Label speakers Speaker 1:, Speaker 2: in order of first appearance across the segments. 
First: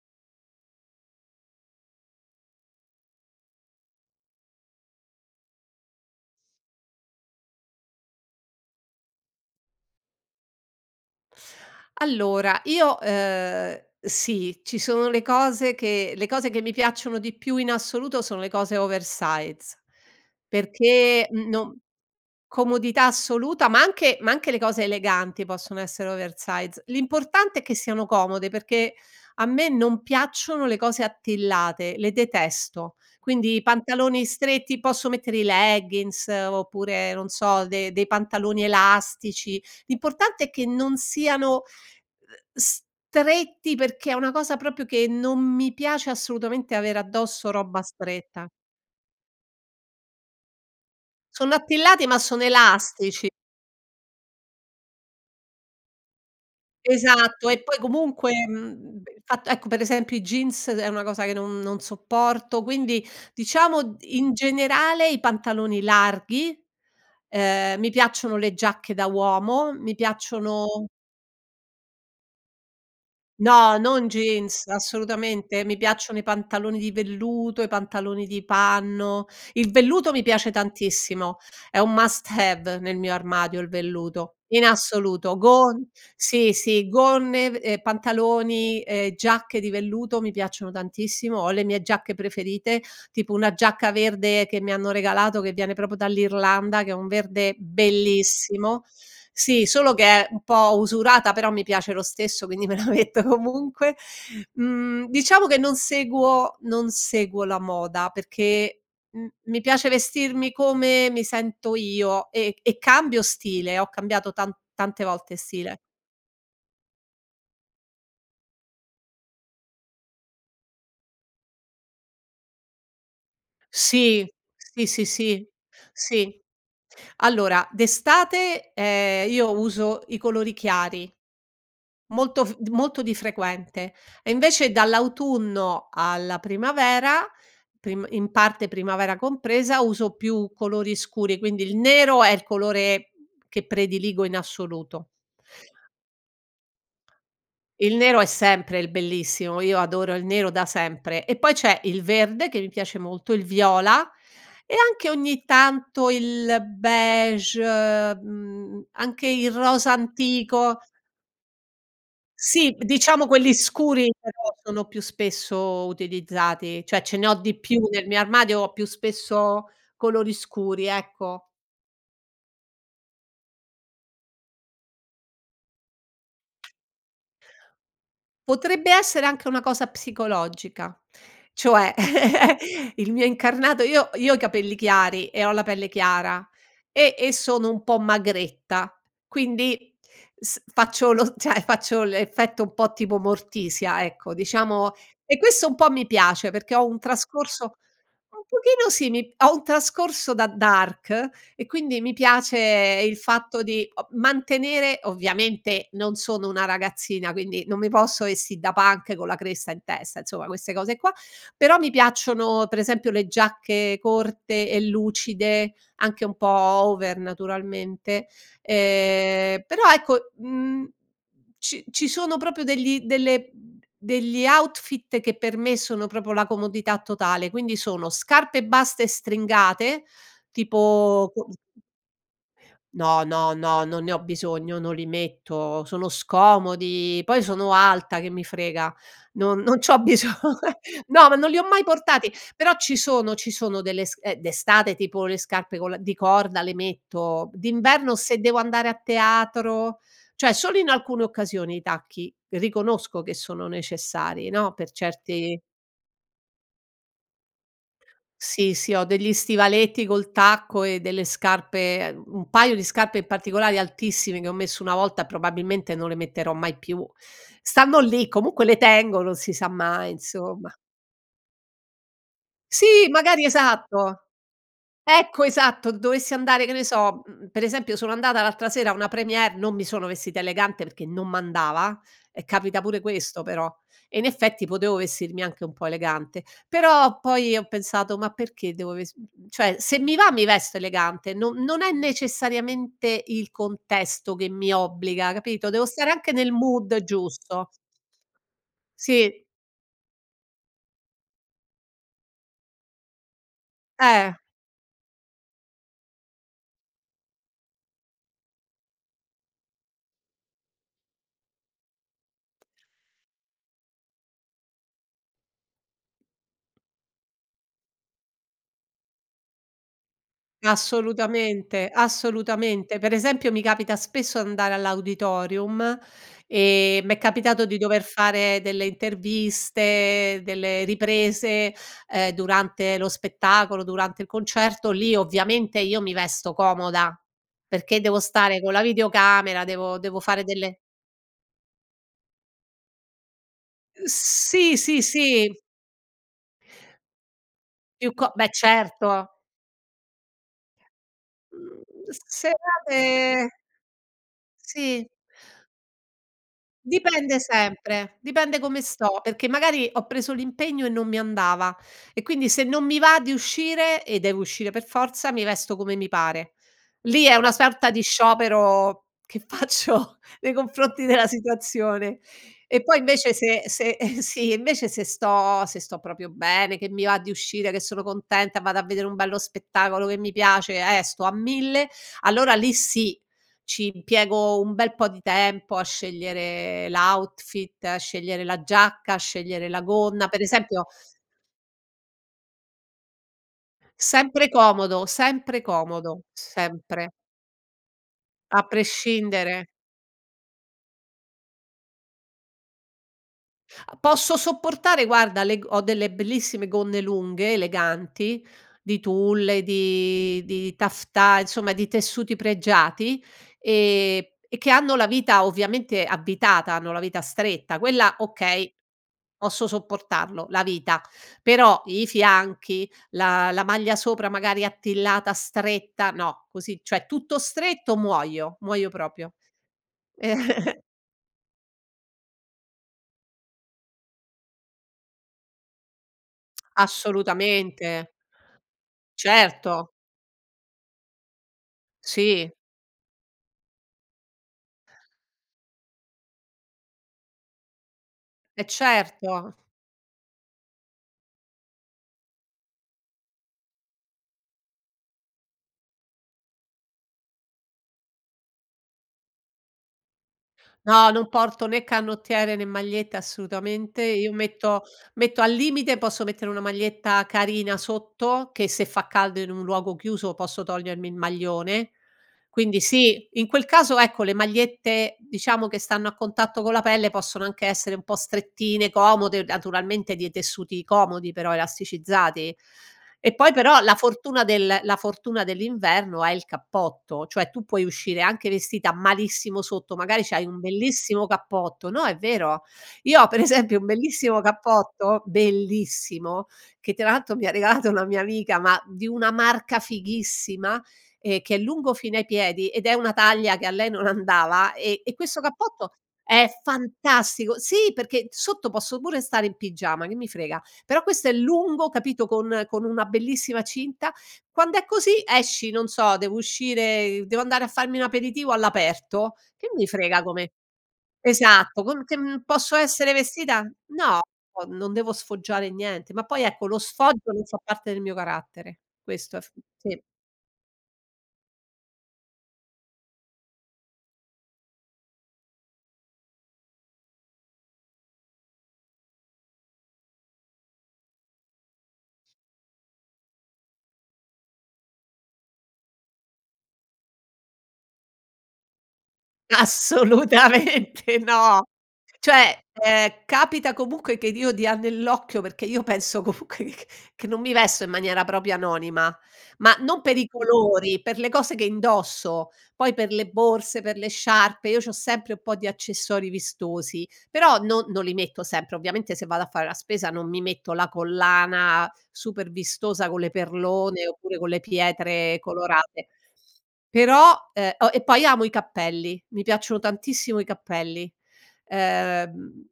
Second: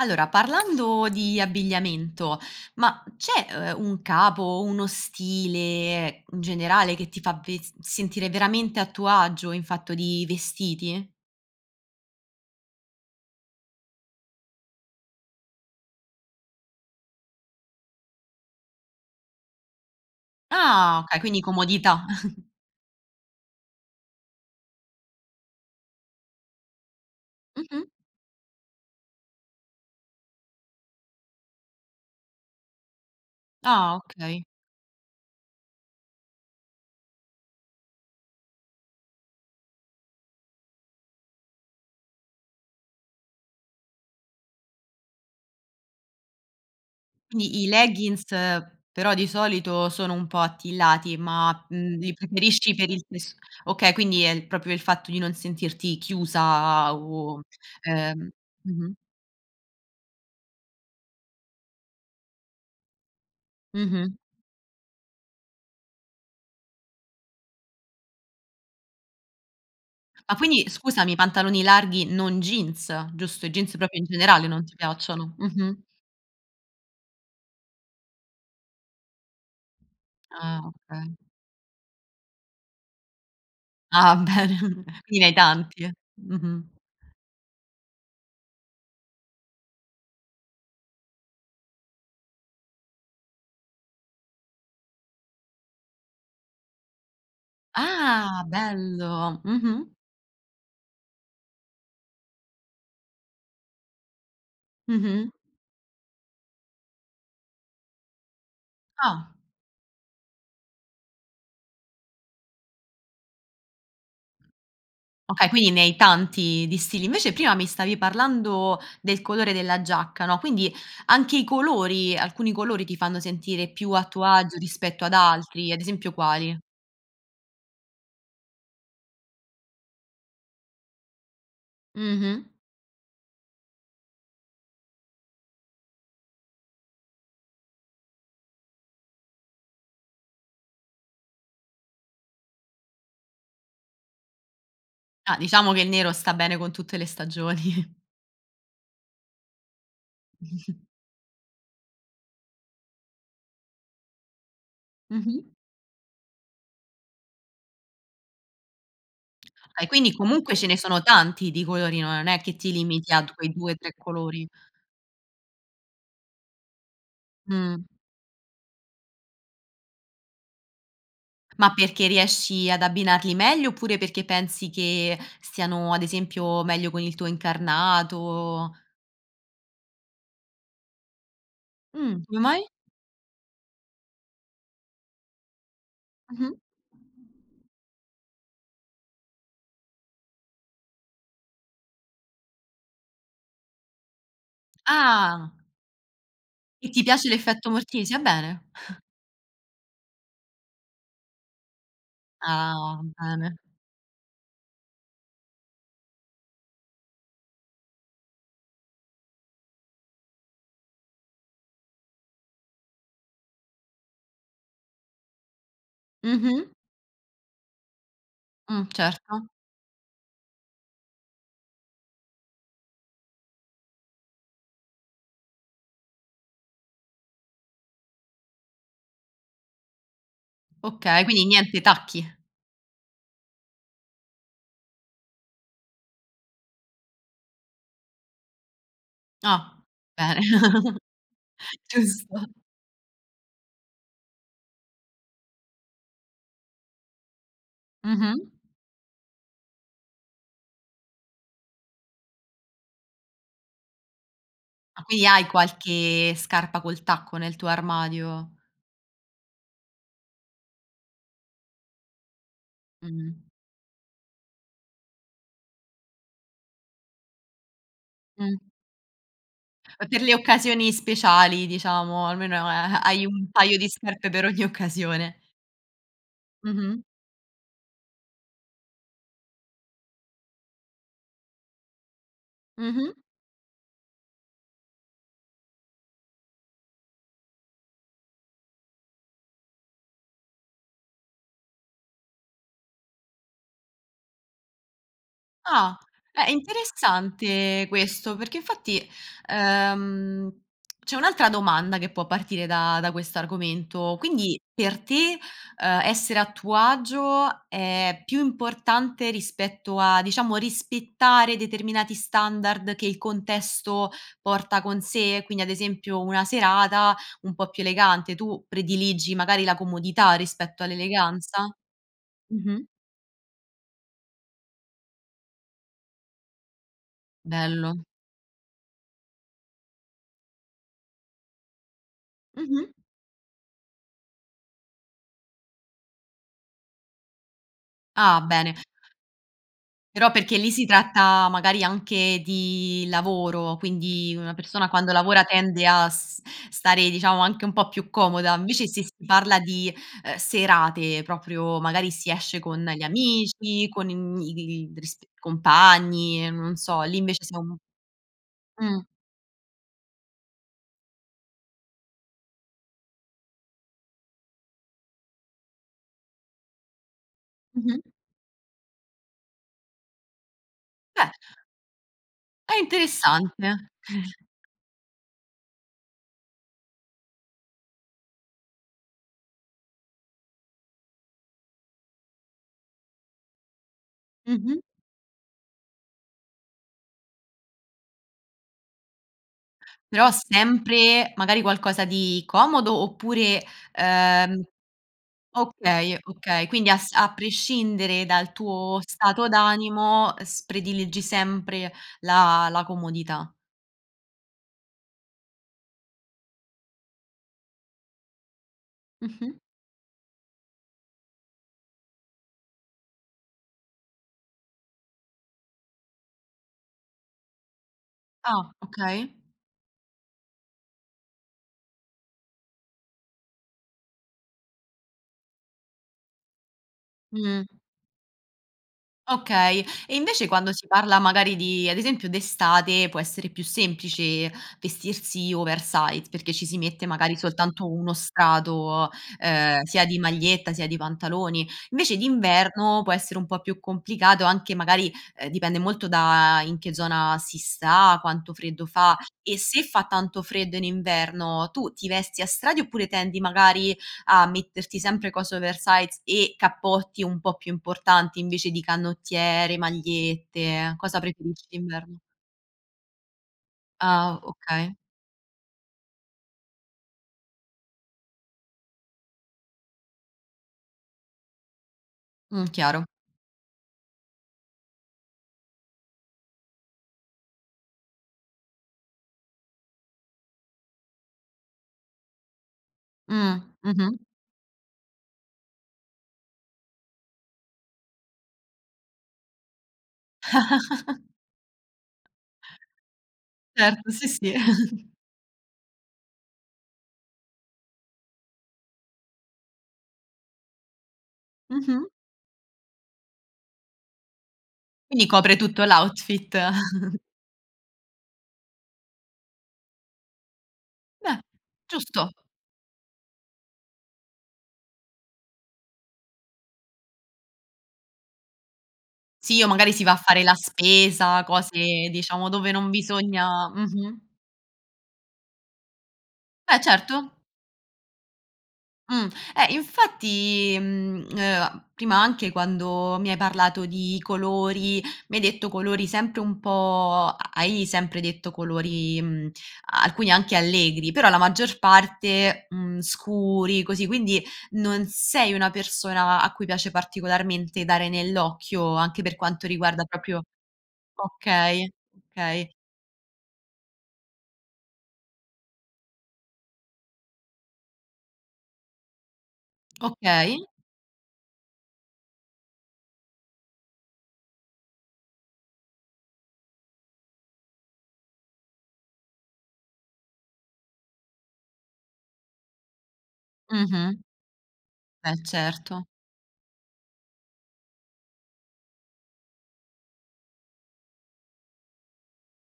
Speaker 1: Allora, parlando di abbigliamento, ma c'è, uhm, un capo o uno stile in generale che ti fa ves sentire veramente a tuo agio in fatto di vestiti?
Speaker 2: Allora, io ehm, sì, ci sono le cose che le cose che mi piacciono di più in assoluto sono le cose oversize
Speaker 1: Ah, okay,
Speaker 2: perché,
Speaker 1: quindi
Speaker 2: uhm, non
Speaker 1: comodità.
Speaker 2: comodità assoluta, ma anche ma anche le cose eleganti possono essere oversize, l'importante è che
Speaker 1: Mh-mh.
Speaker 2: siano comode, perché a me non piacciono le cose attillate, le detesto. Quindi i
Speaker 1: Ah
Speaker 2: pantaloni
Speaker 1: okay.
Speaker 2: stretti posso mettere i leggins oppure non so, de dei pantaloni elastici, l'importante è che non siano, uhm, stretti, perché è una cosa proprio che non mi piace assolutamente avere addosso
Speaker 1: Quindi i
Speaker 2: roba
Speaker 1: leggins
Speaker 2: stretta.
Speaker 1: però di solito sono un po' attillati,
Speaker 2: Sono
Speaker 1: ma, uhm,
Speaker 2: attillati
Speaker 1: li
Speaker 2: ma sono
Speaker 1: preferisci per il
Speaker 2: elastici.
Speaker 1: tessu okay, quindi è il proprio il fatto di non sentirti chiusa o
Speaker 2: Esatto, e poi
Speaker 1: ehm
Speaker 2: comunque,
Speaker 1: mh-mh.
Speaker 2: ehm, il fatto ecco per esempio i jeans, ed è una cosa che non non sopporto, quindi diciamo
Speaker 1: Mh-mh.
Speaker 2: in generale, i pantaloni larghi, ehm, mi piacciono le giacche da uomo, mi
Speaker 1: Ah, quindi,
Speaker 2: piacciono
Speaker 1: scusami, i pantaloni larghi non jeans, giusto, i jeans
Speaker 2: No,
Speaker 1: proprio in
Speaker 2: non
Speaker 1: generale non
Speaker 2: jeans,
Speaker 1: ti piacciono,
Speaker 2: assolutamente, mi
Speaker 1: mh-mh.
Speaker 2: piacciono i pantaloni di velluto, i pantaloni di panno, il velluto mi piace
Speaker 1: Ah, okay.
Speaker 2: tantissimo è un must have nel mio armadio il
Speaker 1: Ah
Speaker 2: velluto
Speaker 1: bene,
Speaker 2: in
Speaker 1: quindi ne hai
Speaker 2: assoluto, gon
Speaker 1: tanti,
Speaker 2: sì,
Speaker 1: mh-mh.
Speaker 2: sì gonne v ehm, pantaloni e giacche di velluto mi piacciono tantissimo, ho le mie giacche preferite, tipo una giacca verde che mi hanno regalato, che viene proprio dall'Irlanda, che è un verde
Speaker 1: Ah
Speaker 2: bellissimo;
Speaker 1: bello!
Speaker 2: sì
Speaker 1: Mh-mh.
Speaker 2: solo che è un po' usurata però mi piace lo stesso quindi me la metto comunque, mhmm,
Speaker 1: Mh-mh.
Speaker 2: diciamo che non seguo non seguo la moda perché m
Speaker 1: Ah.
Speaker 2: mi piace vestirmi come mi sento io, e e cambio stile, ho cambiato tan tante volte
Speaker 1: Okay, quindi
Speaker 2: stile.
Speaker 1: ne hai tanti di stili. Invece prima mi stavi parlando del colore della giacca, no, quindi anche i colori alcuni colori ti fanno sentire più a tuo
Speaker 2: Sì,
Speaker 1: agio
Speaker 2: sì,
Speaker 1: rispetto
Speaker 2: sì,
Speaker 1: ad
Speaker 2: sì,
Speaker 1: altri, ad esempio
Speaker 2: sì,
Speaker 1: quali?
Speaker 2: allora d'estate, ehm, io uso i colori chiari, molto
Speaker 1: Mh-mh.
Speaker 2: f molto di frequente, e invece dall'autunno alla primavera, prim in parte primavera compresa, uso più colori scuri, quindi il nero è il colore che prediligo in assoluto
Speaker 1: Ah, diciamo che il nero sta bene con tutte le stagioni.
Speaker 2: Il nero è sempre il bellissimo, io adoro il nero da sempre, e poi c'è il verde che mi piace molto, il viola, e anche ogni
Speaker 1: Mh-mh.
Speaker 2: tanto il beige, uhm, anche il
Speaker 1: E
Speaker 2: rosa
Speaker 1: quindi comunque ce ne
Speaker 2: antico
Speaker 1: sono tanti di colori, no, non è che ti
Speaker 2: Sì b
Speaker 1: limiti a
Speaker 2: diciamo
Speaker 1: quei
Speaker 2: quelli
Speaker 1: 2,3
Speaker 2: scuri, però,
Speaker 1: colori.
Speaker 2: sono più spesso utilizzati, cioè ce ne ho di più,
Speaker 1: Mh.
Speaker 2: nel mio armadio ho più spesso colori scuri, ecco.
Speaker 1: Ma perché riesci ad abbinarli meglio, oppure perché pensi che stiano, ad esempio, meglio con il tuo incarnato
Speaker 2: Potrebbe essere anche una cosa psicologica, cioè
Speaker 1: Mh, come mai?
Speaker 2: il mio incarnato io io ho i capelli chiari, e ho la pelle chiara,
Speaker 1: Mh-mh.
Speaker 2: e e sono un po' magretta quindi, s faccio lo cioè faccio l'effetto un po' tipo Morticia, ecco, diciamo e
Speaker 1: Ah.
Speaker 2: questo un po' mi piace, perché ho
Speaker 1: E
Speaker 2: un
Speaker 1: ti piace l'effetto
Speaker 2: trascorso
Speaker 1: Morticia?
Speaker 2: un
Speaker 1: Bene.
Speaker 2: pochino sì mi ho un trascorso da dark e quindi mi piace
Speaker 1: Ah,
Speaker 2: il
Speaker 1: va bene.
Speaker 2: fatto di o mantenere, ovviamente non sono una ragazzina, quindi non mi posso vestì da punk con la cresta in testa, insomma, queste cose qua; però mi piacciono, pre esempio le giacche corte e lucide, anche un po'
Speaker 1: Mh-mh.
Speaker 2: over naturalmente,
Speaker 1: Mh, certo.
Speaker 2: ehm, però ecco, mhmm, ci ci sono proprio degli delle degli outfit che per me sono proprio la comodità totale, quindi sono: scarpe basse stringate
Speaker 1: Okay,
Speaker 2: tipo
Speaker 1: quindi niente
Speaker 2: [unintelligible]
Speaker 1: tacchi?
Speaker 2: No, no, no, non ne ho bisogno, non li metto, sono scomodi, poi sono alta che mi frega, non
Speaker 1: Ah,
Speaker 2: non c'ho biso
Speaker 1: bene,
Speaker 2: no ma non li ho mai portati,
Speaker 1: giusto.
Speaker 2: però ci sono ci sono delle sc eh, d'estate tipo le scarpe con la di corda le metto, d'inverno se
Speaker 1: Mh-mh.
Speaker 2: devo andare a teatro cioè solo in alcune occasioni i tacchi, riconosco che sono necessari, no, per
Speaker 1: Ah, quindi hai
Speaker 2: certi
Speaker 1: qualche scarpa col tacco nel tuo armadio.
Speaker 2: Sì, sì ho degli stivaletti col tacco e delle scarpe, ehm, un paio di scarpe in
Speaker 1: Mh-mh.
Speaker 2: particolari altissime, che ho messo una volta e probabilmente non le metterò mai più. Stanno lì
Speaker 1: Mh.
Speaker 2: comunque le tengo non si sa
Speaker 1: È
Speaker 2: mai,
Speaker 1: per le
Speaker 2: insomma.
Speaker 1: occasioni speciali diciamo, almeno, ehm,
Speaker 2: Sì,
Speaker 1: hai
Speaker 2: magari
Speaker 1: un paio di
Speaker 2: esatto!
Speaker 1: scarpe per ogni occasione.
Speaker 2: Ecco, esatto dovessi andare che ne
Speaker 1: Mh-mh.
Speaker 2: so mhmm, per esempio sono andata l'altra sera a una première, non mi sono vestita elegante perché non m'andava, e capita pure
Speaker 1: Mh-mh.
Speaker 2: questo però, e in effetti potevo vestirmi anche un po' elegante, però poi ho pensato: "Ma perché devo vest" cioè, se mi va mi vesto elegante no non è necessariamente il contesto che mi obbliga, capito, devo
Speaker 1: Ah,
Speaker 2: stare anche
Speaker 1: è
Speaker 2: nel mood giusto.
Speaker 1: interessante questo, perché infatti,
Speaker 2: Sì.
Speaker 1: ehm, c'è un'altra domanda che può partire da da quest'argomento,
Speaker 2: Eh.
Speaker 1: quindi per te, ehm, essere a tuo agio è più importante rispetto a, diciamo, rispettare determinati standard che il contesto porta con sé: quindi ad esempio, una serata un po' più elegante, tu prediligi magari la comodità rispetto all'eleganza?
Speaker 2: Assolutamente,
Speaker 1: Mh-mh.
Speaker 2: assolutamente. Per esempio, mi capita spesso d'andare all'auditorium, e m'è capitato di dover
Speaker 1: Bello.
Speaker 2: fare delle interviste, delle riprese, ehm,
Speaker 1: Mh-mh.
Speaker 2: durante lo spettacolo, durante il concerto, lì ovviamente io mi vesto comoda, perché devo
Speaker 1: Ah
Speaker 2: stare co'
Speaker 1: bene.
Speaker 2: la videocamera, devo devo
Speaker 1: Però
Speaker 2: fare
Speaker 1: perché lì
Speaker 2: delle
Speaker 1: si tratta, magari anche di lavoro, quindi una
Speaker 2: Sì,
Speaker 1: persona
Speaker 2: sì,
Speaker 1: quando lavora
Speaker 2: sì.
Speaker 1: tende a s stare diciamo anche un po' più
Speaker 2: Più co beh
Speaker 1: comoda invece, se si
Speaker 2: certo.
Speaker 1: parla di, ehm, serate proprio,
Speaker 2: Mhmm,
Speaker 1: magari si esce con gli
Speaker 2: serate
Speaker 1: amici, con im i
Speaker 2: Sì.
Speaker 1: risp compagni, ehm, non so, lì
Speaker 2: Dipende
Speaker 1: invece siamo
Speaker 2: sempre, dipende come
Speaker 1: mh.
Speaker 2: sto, perché magari ho preso l'impegno e non mi andava, e quindi se non mi va di uscire, e devo uscire per forza, mi vesto come mi pare. Lì è una sorta di
Speaker 1: Mh-mh.
Speaker 2: sciopero che faccio nei confronti della
Speaker 1: Eh!
Speaker 2: situazione.
Speaker 1: È
Speaker 2: E poi invece, se
Speaker 1: interessante.
Speaker 2: se sì, invece se sto se sto proprio bene, che mi va di uscire, che sono contenta, vado a vedere un bello spettacolo che mi piace, e sto a mille, allora lì sì, ci impiego un
Speaker 1: Mh-mh.
Speaker 2: bel po' di tempo a scegliere l' outfit, a scegliere la giacca, a scegliere la gonna,
Speaker 1: Però
Speaker 2: per esempio
Speaker 1: sempre, magari, qualcosa di comodo oppure,
Speaker 2: Sempre
Speaker 1: ehm
Speaker 2: comodo, sempre
Speaker 1: okay,
Speaker 2: comodo,
Speaker 1: okay quindi
Speaker 2: sempre
Speaker 1: as a prescindere dal
Speaker 2: A
Speaker 1: tuo stato
Speaker 2: prescindere.
Speaker 1: d'animo, ehm, s prediligi sempre la la comodità.
Speaker 2: Posso sopportare, guarda, le g ho delle bellissime gonne lunghe, eleganti di
Speaker 1: Mh-mh.
Speaker 2: tulle, di di taffetà, insomma di tessuti pregiati, ehm, e che hanno la vita ovviamente avvitata, hanno la vita stretta, quella okay,
Speaker 1: Ah, okay.
Speaker 2: posso sopportarlo, la vita, però i fianchi la la maglia sopra magari attillata, stretta, no, così cioè tutto
Speaker 1: Mh.
Speaker 2: stretto muoio, muoio proprio.
Speaker 1: Okay, e invece quando si parla, magari, di ad esempio d'estate, può essere più semplice vestirsi oversize, perché ci si mette magari soltanto
Speaker 2: Assolutamente.
Speaker 1: 1 strato, ehm,
Speaker 2: Certo.
Speaker 1: sia di maglietta, sia di pantaloni; invece
Speaker 2: Sì.
Speaker 1: d'inverno, può essere un po' più complicato, anche magari, ehm, dipende molto da in che zona si sta, quanto
Speaker 2: Eh
Speaker 1: freddo fa;
Speaker 2: certo.
Speaker 1: e se fa tanto freddo in inverno, tu ti vesti a strati, oppure tendi, magari, a metterti sempre cose oversize e cappotti un po' più importanti, invece di canottiere, magliette,
Speaker 2: No,
Speaker 1: cosa
Speaker 2: non
Speaker 1: preferisci
Speaker 2: porto né
Speaker 1: d'inverno?
Speaker 2: canottiere, né magliette assolutamente. Io
Speaker 1: Ah
Speaker 2: metto
Speaker 1: okay.
Speaker 2: metto al limite posso mettere una maglietta carina sotto, che se fa caldo in un luogo chiuso posso togliermi il maglione,
Speaker 1: Mh,
Speaker 2: quindi
Speaker 1: chiaro.
Speaker 2: sì, in quel caso ecco le magliette diciamo che stanno a contatto con la pelle possono anche essere un po' strettine, comode, naturalmente dei tessuti comodi però, elasticizzati; e poi
Speaker 1: Mh,
Speaker 2: però la
Speaker 1: mh-mh.
Speaker 2: fortuna del la fortuna dell'inverno è il cappotto, cioè tu puoi uscire anche vestita malissimo sotto, magari c'hai un bellissimo cappotto no è vero, io ho per esempio un
Speaker 1: Certo, sì,
Speaker 2: bellissimo
Speaker 1: sì.
Speaker 2: cappotto, bellissimo, che tra l'altro mi ha regalato una mia amica, ma di una marca fighissima, e che è lungo
Speaker 1: Mh-mh.
Speaker 2: fino ai piedi, ed è una taglia che a lei non andava ehm, e
Speaker 1: Quindi
Speaker 2: questo
Speaker 1: copre tutto l'
Speaker 2: cappotto è
Speaker 1: outfit.
Speaker 2: fantastico sì perché sotto posso pure stare in pigiama che mi frega, però questo è
Speaker 1: Beh
Speaker 2: lungo, capito,
Speaker 1: giusto!
Speaker 2: con con una bellissima cinta. Quand'è così esci non so, devo uscire, ehm, devo andare a farmi un aperitivo all'aperto,
Speaker 1: Sì, o
Speaker 2: che mi
Speaker 1: magari si va a
Speaker 2: frega
Speaker 1: fare
Speaker 2: come
Speaker 1: la spesa,
Speaker 2: esatto, con
Speaker 1: cose
Speaker 2: che uhm,
Speaker 1: diciamo dove
Speaker 2: posso
Speaker 1: non
Speaker 2: essere vestita
Speaker 1: bisogna
Speaker 2: no
Speaker 1: mh-mh.
Speaker 2: o non devo sfoggiare niente. Ma poi ecco, lo
Speaker 1: Eh,
Speaker 2: sfoggio
Speaker 1: certo.
Speaker 2: non fa parte del mio carattere,
Speaker 1: Mh,
Speaker 2: questo è f
Speaker 1: eh,
Speaker 2: sì.
Speaker 1: infatti, mhmm, ehm, prima anche quando mi hai parlato di colori, mi hai detto colori sempre un po' hai sempre detto colori, mhmm, alcuni anche allegri, però la maggior parte, mhmm, scuri così, quindi non sei una persona a cui piace particolarmente dare nell'occhio, anche per quanto riguarda proprio
Speaker 2: Assolutamente no.
Speaker 1: okay,
Speaker 2: Cioè,
Speaker 1: okay.
Speaker 2: ehm, capita comunque che d io dia nell'occhio, perché io penso comunque c che non mi vesto in maniera proprio anonima. Ma non per i
Speaker 1: Okay.
Speaker 2: colori, per le cose che indosso, poi per le borse, per le sciarpe, io c'ho sempre un po' di accessori vistosi, però non non li metto sempre, ovviamente se vado a fare la spesa non mi metto la collana super vistosa con le perlone,
Speaker 1: Mh-mh.
Speaker 2: oppure con le
Speaker 1: Eh,
Speaker 2: pietre
Speaker 1: certo.
Speaker 2: colorate; però, ehm, o e poi amo i cappelli, mi piacciono tantissimo i cappelli, ehm,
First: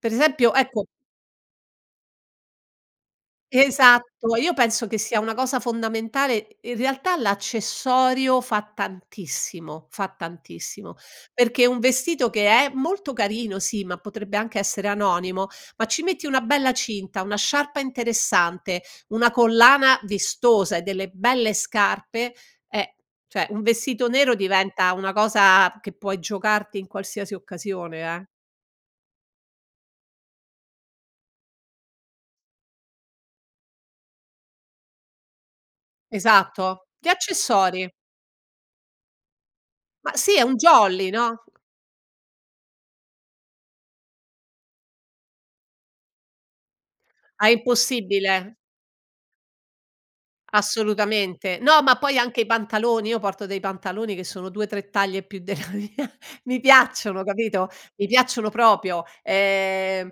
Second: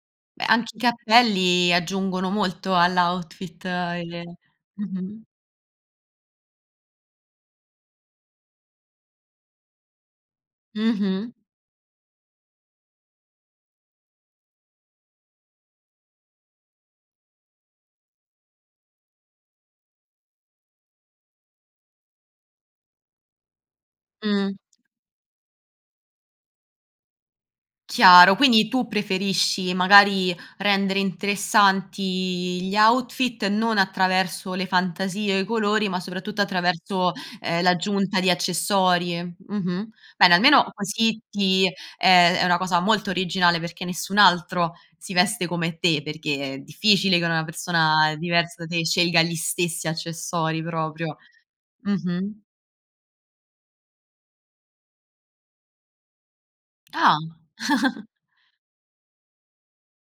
Speaker 2: per
Speaker 1: Beh,
Speaker 2: esempio,
Speaker 1: anche i
Speaker 2: ecco
Speaker 1: cappelli aggiungono molto all' outfit
Speaker 2: Esatto.
Speaker 1: e
Speaker 2: Io penso che sia
Speaker 1: mh-mh.
Speaker 2: una cosa fondamentale in realtà l'accessorio fa tantissimo, fa tantissimo.
Speaker 1: Mh-mh.
Speaker 2: Perché un vestito che è molto carino, sì, ma potrebbe anche essere anonimo ma ci metti una bella cinta, una sciarpa interessante, una collana vistosa e delle belle scarpe, eh, cioè un vestito nero,
Speaker 1: Mh.
Speaker 2: diventa una cosa che puoi giocarti in qualsiasi occasione, eh.
Speaker 1: Chiaro, quindi tu preferisci, magari, rendere interessanti i gli outfit non attraverso le fantasie, o i colori, ma soprattutto
Speaker 2: Esatto, gli
Speaker 1: attraverso, ehm,
Speaker 2: accessori.
Speaker 1: l'aggiunta di accessori. Mh-mh.
Speaker 2: Ma
Speaker 1: Bene,
Speaker 2: sì è un
Speaker 1: almeno
Speaker 2: jolly,
Speaker 1: così
Speaker 2: no?
Speaker 1: ti ehm, è una cosa molto originale, perché nessun altro si veste come te, perché è difficile che una
Speaker 2: È
Speaker 1: persona
Speaker 2: impossibile.
Speaker 1: diversa da te scelga gli stessi accessori proprio.
Speaker 2: Assolutamente. No, ma poi anche
Speaker 1: Mh-mh.
Speaker 2: i pantaloni, io porto dei pantaloni che sono 2, 3 taglie più della mia. Mi
Speaker 1: Ah.
Speaker 2: piacciono capito? Mi piacciono proprio, ehm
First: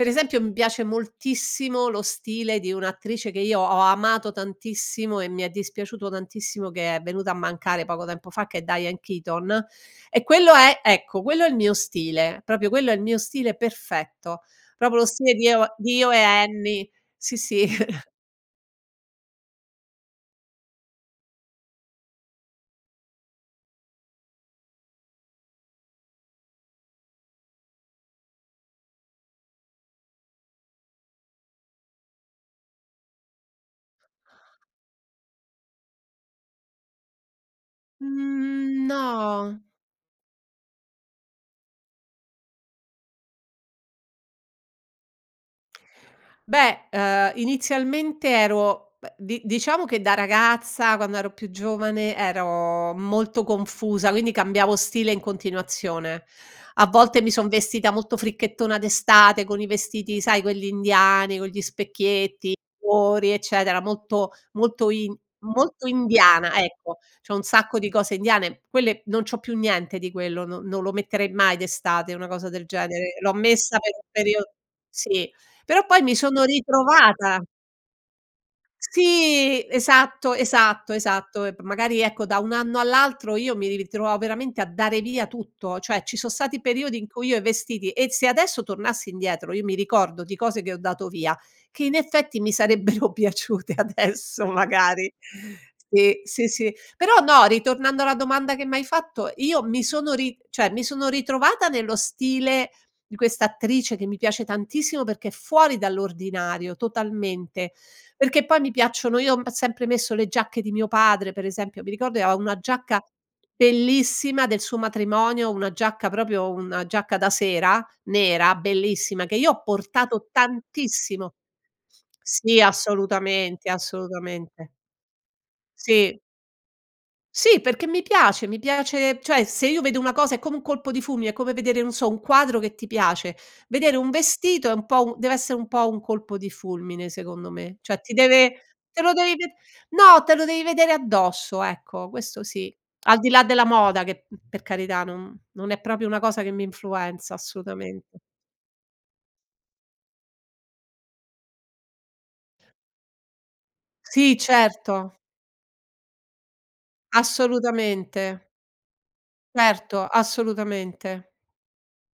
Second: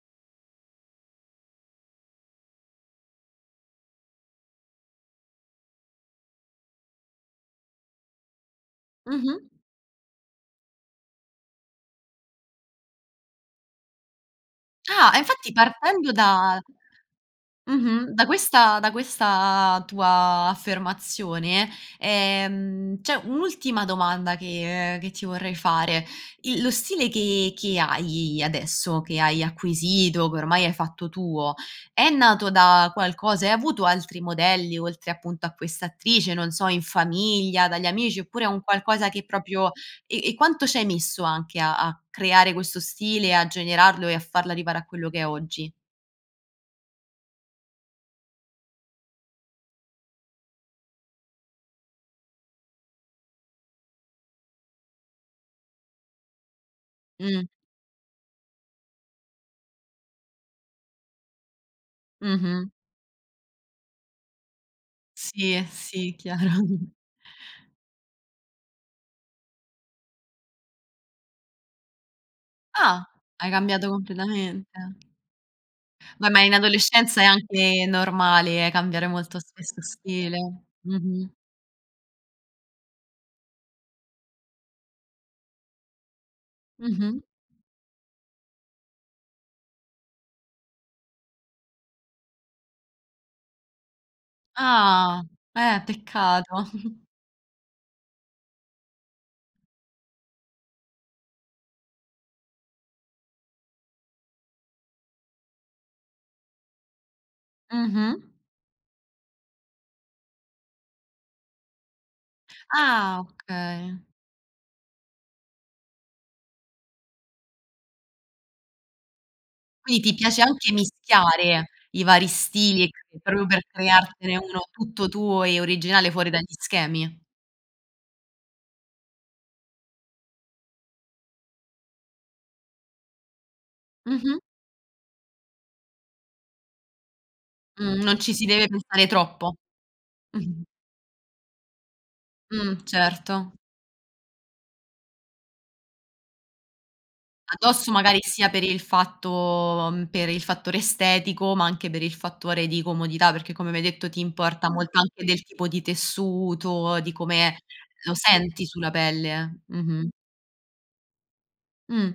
Speaker 2: per esempio mi piace moltissimo lo stile di un'attrice, che io ho amato tantissimo, e mi è dispiaciuto tantissimo che è venuta a mancare poco tempo fa, che è Diane
Speaker 1: Mh-mh.
Speaker 2: Keaton, e quello è ecco, quello è il mio stile, proprio quello è il mio stile perfetto, proprio lo
Speaker 1: Ah, e
Speaker 2: stile di
Speaker 1: infatti
Speaker 2: eo di
Speaker 1: partendo
Speaker 2: "Io e
Speaker 1: da
Speaker 2: Annie", sì, sì.
Speaker 1: Mh-mh, da questa da questa tua affermazione, ehm, c'è un'ultima domanda che che ti vorrei fare: il lo stile che che hai adesso, che hai acquisito, che ormai hai fatto tuo, è nato da qualcosa, hai avuto altri modelli, oltre appunto a questa attrice, non so, in famiglia, dagli amici, oppure è un
Speaker 2: Mhmm,
Speaker 1: qualcosa che
Speaker 2: no.
Speaker 1: proprio e e quanto ci hai messo anche a a creare questo stile, e a generarlo, e a farla arrivare a quello che è oggi?
Speaker 2: Beh, ehm, inizialmente ero beh, di diciamo che da ragazza, quando ero più giovane, ero molto confusa, quindi cambiavo stile in continuazione. A volte mi
Speaker 1: Mh.
Speaker 2: son vestita molto fricchettona d'estate, con i vestiti sai, quelli indiani, con gli specchietti,
Speaker 1: Mh-mh.
Speaker 2: cuori, eccetera, molto molto in
Speaker 1: Sì,
Speaker 2: molto
Speaker 1: sì
Speaker 2: indiana
Speaker 1: chiaro.
Speaker 2: ecco, c'ho un sacco di cose indiane. Quelle non c'ho più niente di quello, non non lo metterei mai d'estate una cosa del
Speaker 1: Ah,
Speaker 2: genere, l'ho
Speaker 1: hai
Speaker 2: messa
Speaker 1: cambiato
Speaker 2: per un periodo
Speaker 1: completamente.
Speaker 2: sì, però poi mi
Speaker 1: Ma ma
Speaker 2: sono
Speaker 1: in adolescenza è
Speaker 2: ritrovata.
Speaker 1: anche normale, cambiare molto
Speaker 2: Sì
Speaker 1: spesso
Speaker 2: esatto,
Speaker 1: stile,
Speaker 2: esatto,
Speaker 1: mh-mh.
Speaker 2: esatto, e p magari ecco, da un anno all'altro, io mi ritrovavo veramente a dare via tutto, cioè ci son stati periodi in
Speaker 1: Mh-mh.
Speaker 2: cui io i vestiti e se adesso tornassi indietro, io mi ricordo di cose che ho dato via, che in effetti mi sarebbero piaciute adesso, magari.
Speaker 1: Ah, eh
Speaker 2: Sì, sì,
Speaker 1: peccato.
Speaker 2: sì, però no, ritornando alla domanda che m'hai fatto, io mi sono ri cioè, mi sono ritrovata nello stile di questa attrice, che mi piace tantissimo, perché è fuori dall'ordinario totalmente,
Speaker 1: Mh-mh.
Speaker 2: perché poi mi piacciono io ho sempre messo le giacche di mio padre, per esempio mi ricordo che aveva una giacca
Speaker 1: Ah, okay.
Speaker 2: bellissima, del suo matrimonio, una giacca proprio una giacca da sera nera, bellissima, che io ho
Speaker 1: Quindi ti
Speaker 2: portato
Speaker 1: piace anche
Speaker 2: tantissimo
Speaker 1: mischiare, i vari
Speaker 2: sì
Speaker 1: stili, proprio per
Speaker 2: assolutamente,
Speaker 1: creartene uno
Speaker 2: assolutamente.
Speaker 1: tutto tuo, e originale
Speaker 2: Sì.
Speaker 1: fuori dagli schemi?
Speaker 2: Sì, perché mi piace, mi piace cioè se io vedo una cosa, è come un colpo di fulmine, è come vedere, non so, un quadro che ti piace. Vedere un
Speaker 1: Mh-mh.
Speaker 2: vestito è un po' un dev'essè un po' un colpo di fulmine secondo me. Cioè
Speaker 1: Mh,
Speaker 2: ti
Speaker 1: non ci si
Speaker 2: deve
Speaker 1: deve
Speaker 2: te
Speaker 1: pensare
Speaker 2: lo devi ved
Speaker 1: troppo.
Speaker 2: no, te lo devi vedere addosso, ecco questo sì.
Speaker 1: Mh,
Speaker 2: Al di là
Speaker 1: certo.
Speaker 2: della moda, che, mhmm, per carità, non non è proprio una cosa che mi influenza
Speaker 1: Addosso
Speaker 2: assolutamente.
Speaker 1: magari, sia per il fatto uhm, per il fattore estetico, ma anche per il fattore di comodità, perché come mi hai detto ti
Speaker 2: Sì
Speaker 1: importa molto
Speaker 2: certo.
Speaker 1: anche del tipo di tessuto, di come, eh, lo
Speaker 2: Assolutamente.
Speaker 1: senti sulla pelle eh,
Speaker 2: Certo,
Speaker 1: mh-mh.
Speaker 2: assolutamente.
Speaker 1: Mh,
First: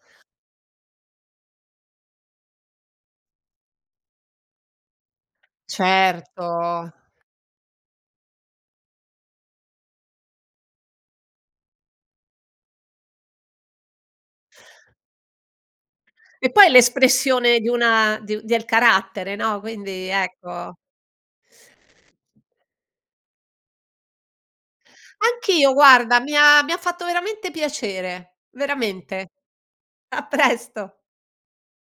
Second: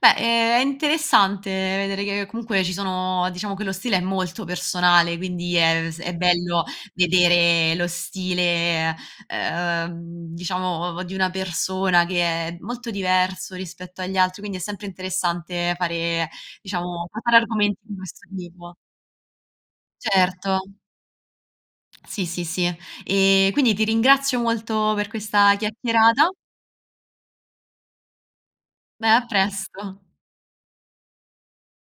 Speaker 1: beh, ehm, è interessante vedere che, comunque ci sono diciamo che lo stile è molto personale, quindi è vs è bello
Speaker 2: Certo.
Speaker 1: vedere lo stile, ehm, diciamo ov di una persona che è molto diverso rispetto agli altri, quindi è sempre interessante fare,
Speaker 2: E poi
Speaker 1: diciamo, fa fare
Speaker 2: l'espressione di
Speaker 1: argomenti di
Speaker 2: una
Speaker 1: questo
Speaker 2: di un del
Speaker 1: tipo.
Speaker 2: carattere no, quindi
Speaker 1: Certo.
Speaker 2: ecco.
Speaker 1: Sì, sì, sì, eh, e quindi ti ringrazio molto per questa
Speaker 2: Anch'io guarda,
Speaker 1: chiacchierata
Speaker 2: mi ha mi ha fatto veramente piacere,
Speaker 1: Beh a
Speaker 2: veramente,
Speaker 1: presto.
Speaker 2: a presto.